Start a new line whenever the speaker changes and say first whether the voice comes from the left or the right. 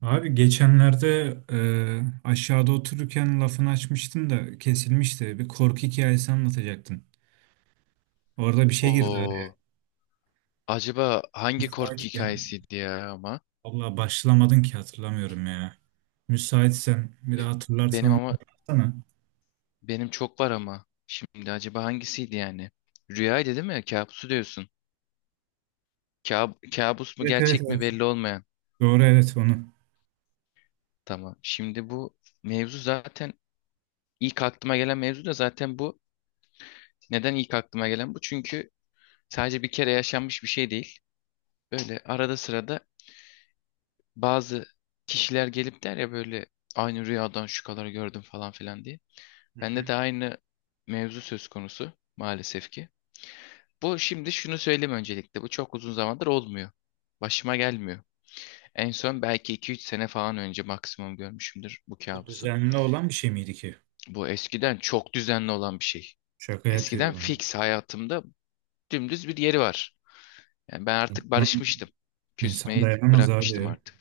right: Abi geçenlerde aşağıda otururken lafını açmıştın da kesilmişti. Bir korku hikayesi anlatacaktın. Orada bir şey girdi araya.
left: O acaba hangi korku
right: Müsaitken.
left: hikayesiydi ya ama?
right: Valla başlamadın ki hatırlamıyorum ya. Müsaitsen bir daha hatırlarsan
left: Benim
right: onu
left: ama
right: anlatsana.
left: benim çok var ama. Şimdi acaba hangisiydi yani? Rüyaydı değil mi? Kabusu diyorsun. Kabus mu
right: Evet, evet,
left: gerçek mi
right: evet.
left: belli olmayan.
right: Doğru, evet, onu.
left: Tamam. Şimdi bu mevzu zaten ilk aklıma gelen mevzu da zaten bu. Neden ilk aklıma gelen bu? Çünkü sadece bir kere yaşanmış bir şey değil. Böyle arada sırada bazı kişiler gelip der ya böyle aynı rüyadan şu kadar gördüm falan filan diye.
right: Hı hı.
left: Bende de aynı mevzu söz konusu maalesef ki. Bu şimdi şunu söyleyeyim öncelikle. Bu çok uzun zamandır olmuyor. Başıma gelmiyor. En son belki 2-3 sene falan önce maksimum görmüşümdür bu
right: Bu
left: kabusu.
right: düzenli olan bir şey miydi ki?
left: Bu eskiden çok düzenli olan bir şey.
right: Şaka
left: Eskiden
right: yapıyor.
left: fix hayatımda dümdüz bir yeri var. Yani ben artık
right: İnsan,
left: barışmıştım.
right: insan
left: Küsmeyi
right: dayanamaz
left: bırakmıştım
right: abi.
left: artık.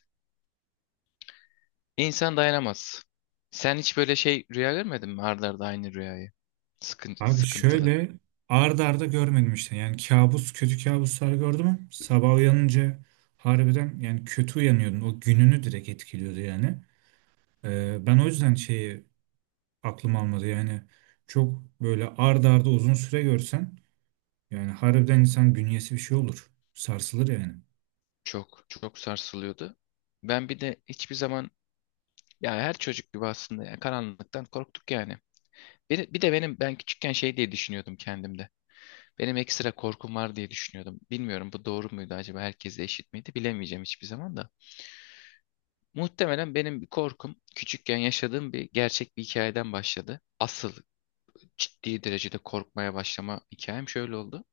left: İnsan dayanamaz. Sen hiç böyle şey rüya görmedin mi? Arda arda aynı rüyayı. Sıkın-
right: Abi
left: sıkıntılı.
right: şöyle ard arda görmedim işte. Yani kabus, kötü kabuslar gördüm, ama sabah uyanınca harbiden yani kötü uyanıyordum. O gününü direkt etkiliyordu yani. Ben o yüzden şeyi aklım almadı yani. Çok böyle ard arda uzun süre görsen yani harbiden insan bünyesi bir şey olur. Sarsılır yani.
left: Çok çok sarsılıyordu. Ben bir de hiçbir zaman ya her çocuk gibi aslında ya, karanlıktan korktuk yani. Bir de ben küçükken şey diye düşünüyordum kendimde. Benim ekstra korkum var diye düşünüyordum. Bilmiyorum bu doğru muydu acaba herkesle eşit miydi bilemeyeceğim hiçbir zaman da. Muhtemelen benim bir korkum küçükken yaşadığım bir gerçek bir hikayeden başladı. Asıl ciddi derecede korkmaya başlama hikayem şöyle oldu.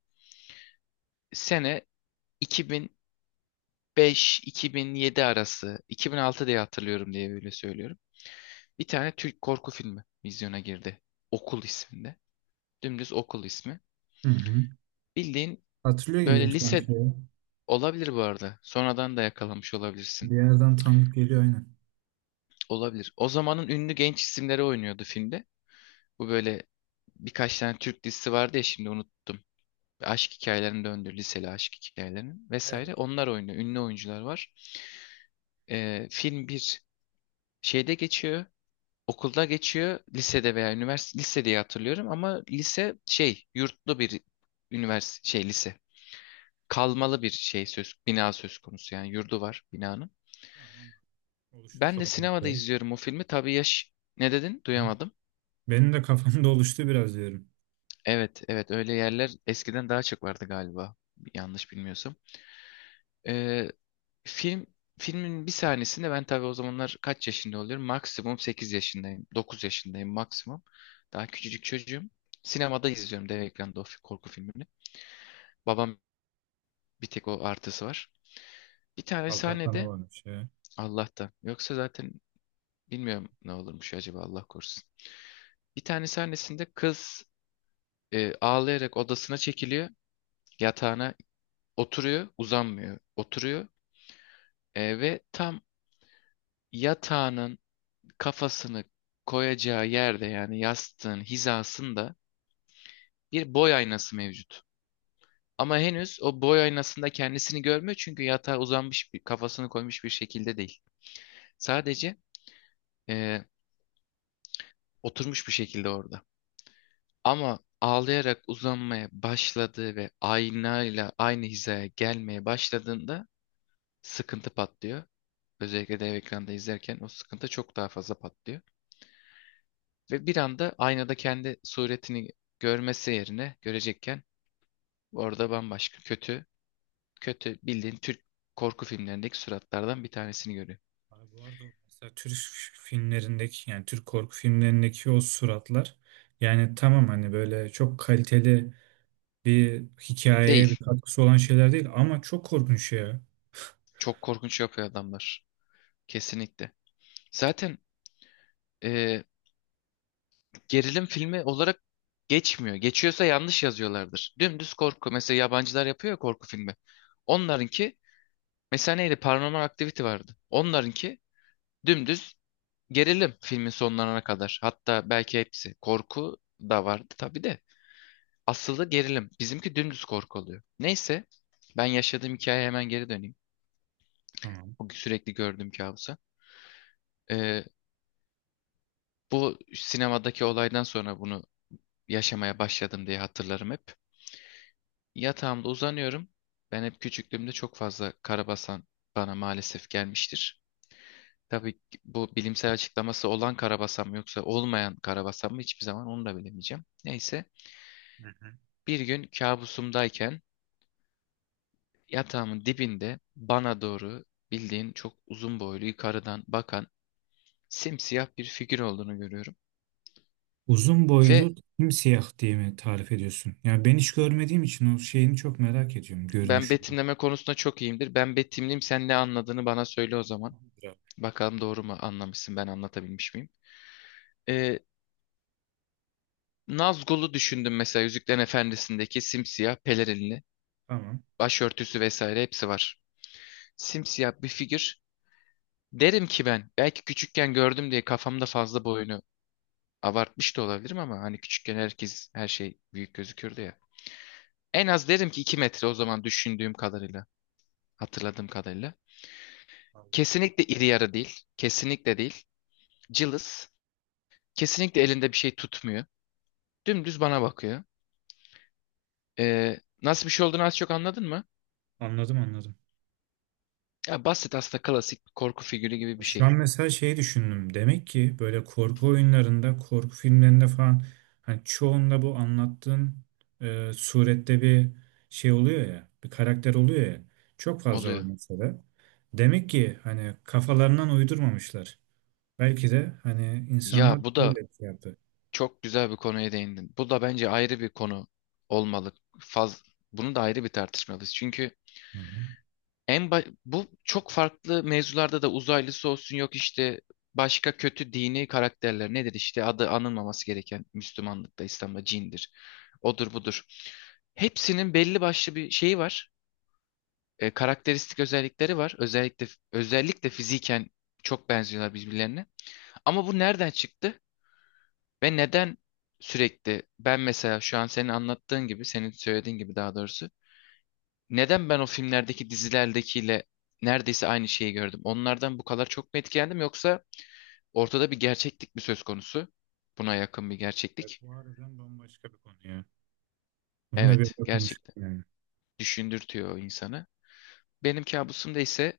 left: Sene 2005-2007 arası 2006 diye hatırlıyorum diye böyle söylüyorum. Bir tane Türk korku filmi vizyona girdi. Okul isminde. Dümdüz Okul ismi.
right: Hı hı.
left: Bildiğin
right: Hatırlıyor gibiyim
left: böyle
right: sanki
left: lise
right: ya.
left: olabilir bu arada. Sonradan da yakalamış olabilirsin.
right: Bir yerden tanıdık geliyor aynen.
left: Olabilir. O zamanın ünlü genç isimleri oynuyordu filmde. Bu böyle birkaç tane Türk dizisi vardı ya şimdi unuttum. Aşk hikayelerinin döndü. Liseli aşk hikayelerinin
right: Evet,
left: vesaire. Onlar oynuyor. Ünlü oyuncular var. Film bir şeyde geçiyor. Okulda geçiyor lisede veya üniversite lise diye hatırlıyorum ama lise şey yurtlu bir üniversite şey lise kalmalı bir şey söz bina söz konusu yani yurdu var binanın.
right: tamam. Oluştu
left: Ben de
right: kafamda,
left: sinemada
right: şey.
left: izliyorum o filmi tabii yaş ne dedin duyamadım.
right: Benim de kafamda oluştu biraz diyorum.
left: Evet evet öyle yerler eskiden daha çok vardı galiba yanlış bilmiyorsam. Ee, film filmin bir sahnesinde ben tabii o zamanlar kaç yaşında oluyorum maksimum 8 yaşındayım 9 yaşındayım maksimum daha küçücük çocuğum. Sinemada izliyorum dev ekranda o korku filmini. Babam bir tek o artısı var. Bir tane
right: Allah'tan
left: sahnede
right: olan bir şey.
left: Allah'tan. Yoksa zaten bilmiyorum ne olurmuş acaba Allah korusun. Bir tane sahnesinde kız ağlayarak odasına çekiliyor. Yatağına oturuyor, uzanmıyor. Oturuyor. Ve tam yatağının kafasını koyacağı yerde yani yastığın hizasında bir boy aynası mevcut. Ama henüz o boy aynasında kendisini görmüyor çünkü yatağa uzanmış bir kafasını koymuş bir şekilde değil. Sadece e, oturmuş bir şekilde orada. Ama ağlayarak uzanmaya başladığı ve aynayla aynı hizaya gelmeye başladığında sıkıntı patlıyor. Özellikle dev ekranda izlerken o sıkıntı çok daha fazla patlıyor. Ve bir anda aynada kendi suretini görmesi yerine görecekken orada bambaşka kötü, kötü bildiğin Türk korku filmlerindeki suratlardan bir tanesini görüyor.
right: Abi bu arada o mesela Türk filmlerindeki, yani Türk korku filmlerindeki o suratlar, yani tamam, hani böyle çok kaliteli bir hikayeye bir
left: Değil.
right: katkısı olan şeyler değil, ama çok korkunç ya.
left: Çok korkunç yapıyor adamlar. Kesinlikle. Zaten e, gerilim filmi olarak geçmiyor. Geçiyorsa yanlış yazıyorlardır. Dümdüz korku. Mesela yabancılar yapıyor ya korku filmi. Onlarınki mesela neydi? Paranormal Activity vardı. Onlarınki dümdüz gerilim filmin sonlarına kadar. Hatta belki hepsi. Korku da vardı tabii de. Asılı gerilim. Bizimki dümdüz korku oluyor. Neyse ben yaşadığım hikayeye hemen geri döneyim.
right: Tamam.
left: O sürekli gördüğüm kabusa. Ee, Bu sinemadaki olaydan sonra bunu yaşamaya başladım diye hatırlarım hep. Yatağımda uzanıyorum. Ben hep küçüklüğümde çok fazla karabasan bana maalesef gelmiştir. Tabii ki bu bilimsel açıklaması olan karabasan mı yoksa olmayan karabasan mı hiçbir zaman onu da bilemeyeceğim. Neyse
right: Hı hı.
left: bir gün kabusumdayken yatağımın dibinde bana doğru bildiğin çok uzun boylu yukarıdan bakan simsiyah bir figür olduğunu görüyorum.
right: Uzun
left: Ve
right: boylu simsiyah diye mi tarif ediyorsun? Yani ben hiç görmediğim için o şeyini çok merak ediyorum,
left: ben
right: görünüşünü.
left: betimleme konusunda çok iyiyimdir. Ben betimleyeyim sen ne anladığını bana söyle o zaman.
right: Biraz.
left: Bakalım doğru mu anlamışsın ben anlatabilmiş miyim? Ee, Nazgul'u düşündüm mesela Yüzüklerin Efendisi'ndeki simsiyah pelerinli
right: Tamam.
left: başörtüsü vesaire hepsi var. Simsiyah bir figür. Derim ki ben belki küçükken gördüm diye kafamda fazla boyunu abartmış da olabilirim ama hani küçükken herkes her şey büyük gözükürdü ya. En az derim ki 2 metre o zaman düşündüğüm kadarıyla, hatırladığım kadarıyla.
right: Allah Allah.
left: Kesinlikle iri yarı değil, kesinlikle değil. Cılız, kesinlikle elinde bir şey tutmuyor. Dümdüz bana bakıyor. Nasıl bir şey olduğunu az çok anladın mı?
right: Anladım, anladım.
left: Ya basit aslında klasik bir korku figürü gibi bir
right: Şu
left: şey
right: an mesela şeyi düşündüm. Demek ki böyle korku oyunlarında, korku filmlerinde falan hani çoğunda bu anlattığın surette bir şey oluyor ya, bir karakter oluyor ya. Çok fazla var
left: oluyor.
right: mesela. Demek ki hani kafalarından uydurmamışlar. Belki de hani insanlar
left: Ya bu da
right: böyle bir şey yaptı.
left: çok güzel bir konuya değindin. Bu da bence ayrı bir konu olmalı. Faz, Bunu da ayrı bir tartışmalıyız. Çünkü
right: Hı hı.
left: bu çok farklı mevzularda da uzaylısı olsun yok işte başka kötü dini karakterler nedir işte adı anılmaması gereken Müslümanlıkta İslam'da cindir. Odur budur. Hepsinin belli başlı bir şeyi var. Karakteristik özellikleri var. Özellikle fiziken çok benziyorlar birbirlerine. Ama bu nereden çıktı ve neden sürekli ben mesela şu an senin anlattığın gibi, senin söylediğin gibi daha doğrusu neden ben o filmlerdeki dizilerdekiyle neredeyse aynı şeyi gördüm? Onlardan bu kadar çok mu etkilendim yoksa ortada bir gerçeklik mi söz konusu? Buna yakın bir
right: Evet,
left: gerçeklik.
right: bu harbiden bambaşka bir konu ya. Bunu da bir
left: Evet,
right: konuştuk
left: gerçekten
right: yani.
left: düşündürtüyor o insanı. Benim kabusumda ise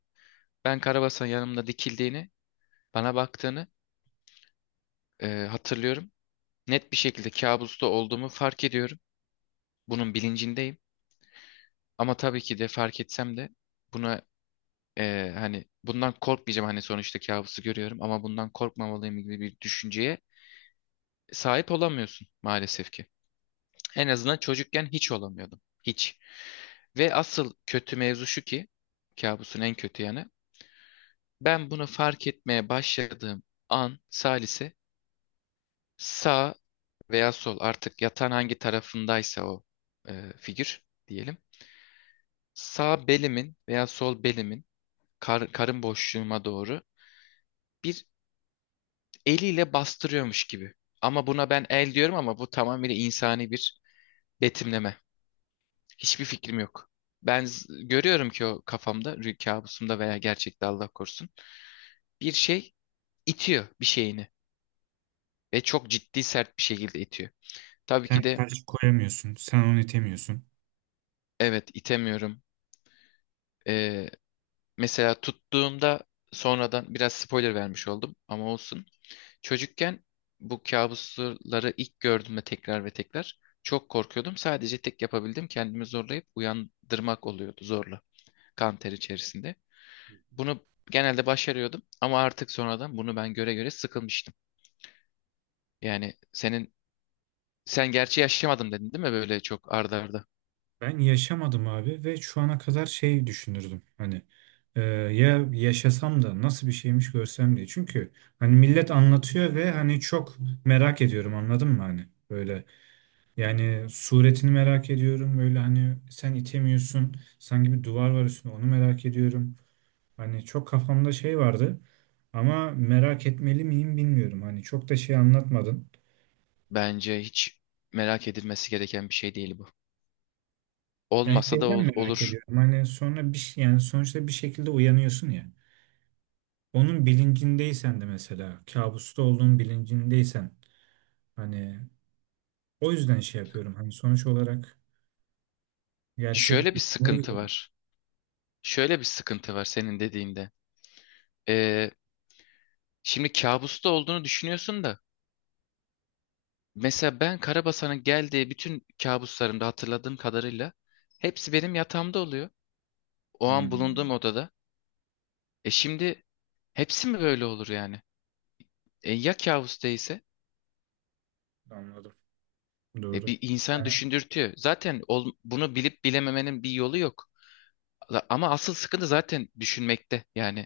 left: ben Karabasan yanımda dikildiğini, bana baktığını hatırlıyorum. Net bir şekilde kabusta olduğumu fark ediyorum. Bunun bilincindeyim. Ama tabii ki de fark etsem de buna hani bundan korkmayacağım. Hani sonuçta kabusu görüyorum ama bundan korkmamalıyım gibi bir düşünceye sahip olamıyorsun maalesef ki. En azından çocukken hiç olamıyordum. Hiç. Ve asıl kötü mevzu şu ki kabusun en kötü yanı. Ben bunu fark etmeye başladığım an Salise sağ veya sol artık yatan hangi tarafındaysa o figür diyelim sağ belimin veya sol belimin karın boşluğuma doğru bir eliyle bastırıyormuş gibi. Ama buna ben el diyorum ama bu tamamıyla insani bir betimleme. Hiçbir fikrim yok. Ben görüyorum ki o kafamda, rüya kabusumda veya gerçekte Allah korusun bir şey itiyor bir şeyini ve çok ciddi sert bir şekilde itiyor. Tabii ki
right: Sen
left: de
right: karşı koyamıyorsun, sen onu itemiyorsun.
left: evet itemiyorum. Ee, Mesela tuttuğumda sonradan biraz spoiler vermiş oldum ama olsun. Çocukken bu kabusları ilk gördüğümde tekrar ve tekrar çok korkuyordum. Sadece tek yapabildim kendimi zorlayıp uyandırmak oluyordu zorla kan ter içerisinde. Bunu genelde başarıyordum ama artık sonradan bunu ben göre göre sıkılmıştım. Yani sen gerçi yaşamadım dedin değil mi böyle çok arda arda?
right: Ben yaşamadım abi ve şu ana kadar şey düşünürdüm, hani ya yaşasam da nasıl bir şeymiş, görsem diye. Çünkü hani millet anlatıyor ve hani çok merak ediyorum, anladın mı, hani böyle, yani suretini merak ediyorum, böyle hani sen itemiyorsun, sanki bir duvar var üstünde, onu merak ediyorum. Hani çok kafamda şey vardı ama merak etmeli miyim bilmiyorum, hani çok da şey anlatmadın.
left: Bence hiç merak edilmesi gereken bir şey değil bu.
right: Yani
left: Olmasa da
right: şeyden
left: ol-
right: merak
left: olur.
right: ediyorum, hani sonra bir şey, yani sonuçta bir şekilde uyanıyorsun ya. Onun bilincindeysen de, mesela kabusta olduğun bilincindeysen, hani o yüzden şey yapıyorum. Hani sonuç olarak gerçek.
left: Şöyle bir sıkıntı var. Şöyle bir sıkıntı var senin dediğinde. Ee, Şimdi kabusta olduğunu düşünüyorsun da mesela ben Karabasan'ın geldiği bütün kabuslarımda hatırladığım kadarıyla hepsi benim yatağımda oluyor. O an bulunduğum
right: Hmm,
left: odada. Şimdi hepsi mi böyle olur yani? Ya kabus değilse?
right: anladım. Doğru.
left: Bir insan
right: Yani
left: düşündürtüyor. Zaten bunu bilip bilememenin bir yolu yok. Ama asıl sıkıntı zaten düşünmekte. Yani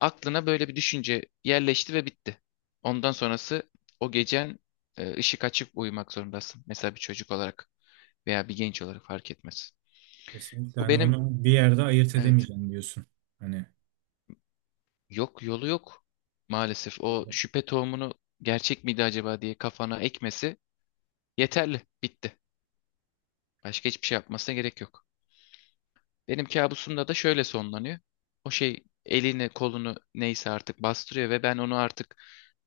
left: aklına böyle bir düşünce yerleşti ve bitti. Ondan sonrası o gecen ışık açıp uyumak zorundasın. Mesela bir çocuk olarak veya bir genç olarak fark etmez.
right: kesinlikle
left: Bu
right: hani
left: benim
right: onu bir yerde ayırt
left: evet.
right: edemeyeceğim diyorsun. Hani
left: Yok yolu yok maalesef. O
right: doğru.
left: şüphe tohumunu gerçek miydi acaba diye kafana ekmesi yeterli. Bitti. Başka hiçbir şey yapmasına gerek yok. Benim kabusumda da şöyle sonlanıyor. O şey elini kolunu neyse artık bastırıyor ve ben onu artık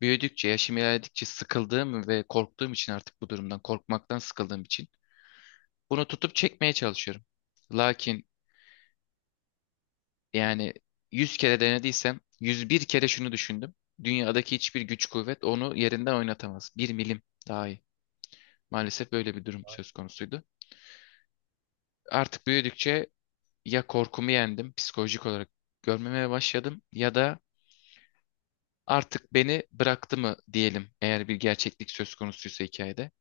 left: büyüdükçe, yaşım ilerledikçe sıkıldığım ve korktuğum için artık bu durumdan, korkmaktan sıkıldığım için bunu tutup çekmeye çalışıyorum. Lakin. Yani 100 kere denediysem 101 kere şunu düşündüm. Dünyadaki hiçbir güç kuvvet onu yerinden oynatamaz. Bir milim dahi. Maalesef böyle bir durum söz konusuydu. Artık büyüdükçe ya korkumu yendim, psikolojik olarak görmemeye başladım ya da artık beni bıraktı mı diyelim eğer bir gerçeklik söz konusuysa hikayede.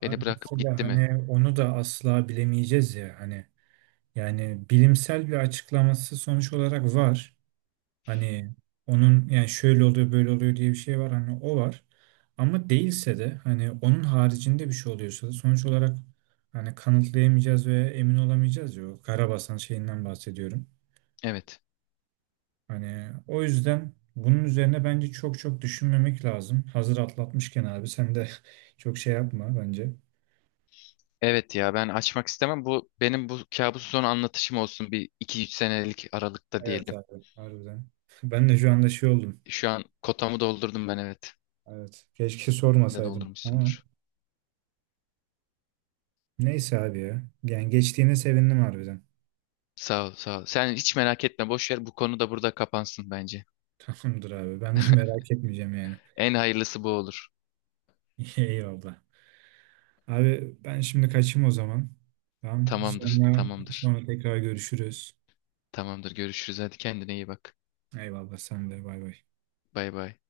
right: Abi
left: Beni bırakıp
right: mesela
left: gitti mi?
right: hani onu da asla bilemeyeceğiz ya, hani yani bilimsel bir açıklaması sonuç olarak var. Hani onun yani şöyle oluyor, böyle oluyor diye bir şey var, hani o var. Ama değilse de, hani onun haricinde bir şey oluyorsa da sonuç olarak hani kanıtlayamayacağız ve emin olamayacağız ya, o Karabasan şeyinden bahsediyorum.
left: Evet.
right: Hani o yüzden bunun üzerine bence çok çok düşünmemek lazım. Hazır atlatmışken abi sen de çok şey yapma bence.
left: Evet ya ben açmak istemem. Bu benim bu kabus son anlatışım olsun bir iki üç senelik aralıkta
right: Evet
left: diyelim.
right: abi, harbiden. Ben de şu anda şey oldum.
left: Şu an kotamı doldurdum ben evet.
right: Evet. Keşke
left: De
right: sormasaydım ama
left: doldurmuşsundur.
right: neyse abi ya. Yani geçtiğine sevindim harbiden.
left: Sağ ol, sağ ol. Sen hiç merak etme, boş ver. Bu konu da burada kapansın bence.
right: Tamamdır abi. Ben de merak etmeyeceğim yani.
left: En hayırlısı bu olur.
right: Eyvallah. Abi ben şimdi kaçayım o zaman. Tamam.
left: Tamamdır,
right: Sonra
left: tamamdır.
right: sonra tekrar görüşürüz.
left: Tamamdır. Görüşürüz. Hadi kendine iyi bak.
right: Eyvallah, sen de, bay bay.
left: Bay bay.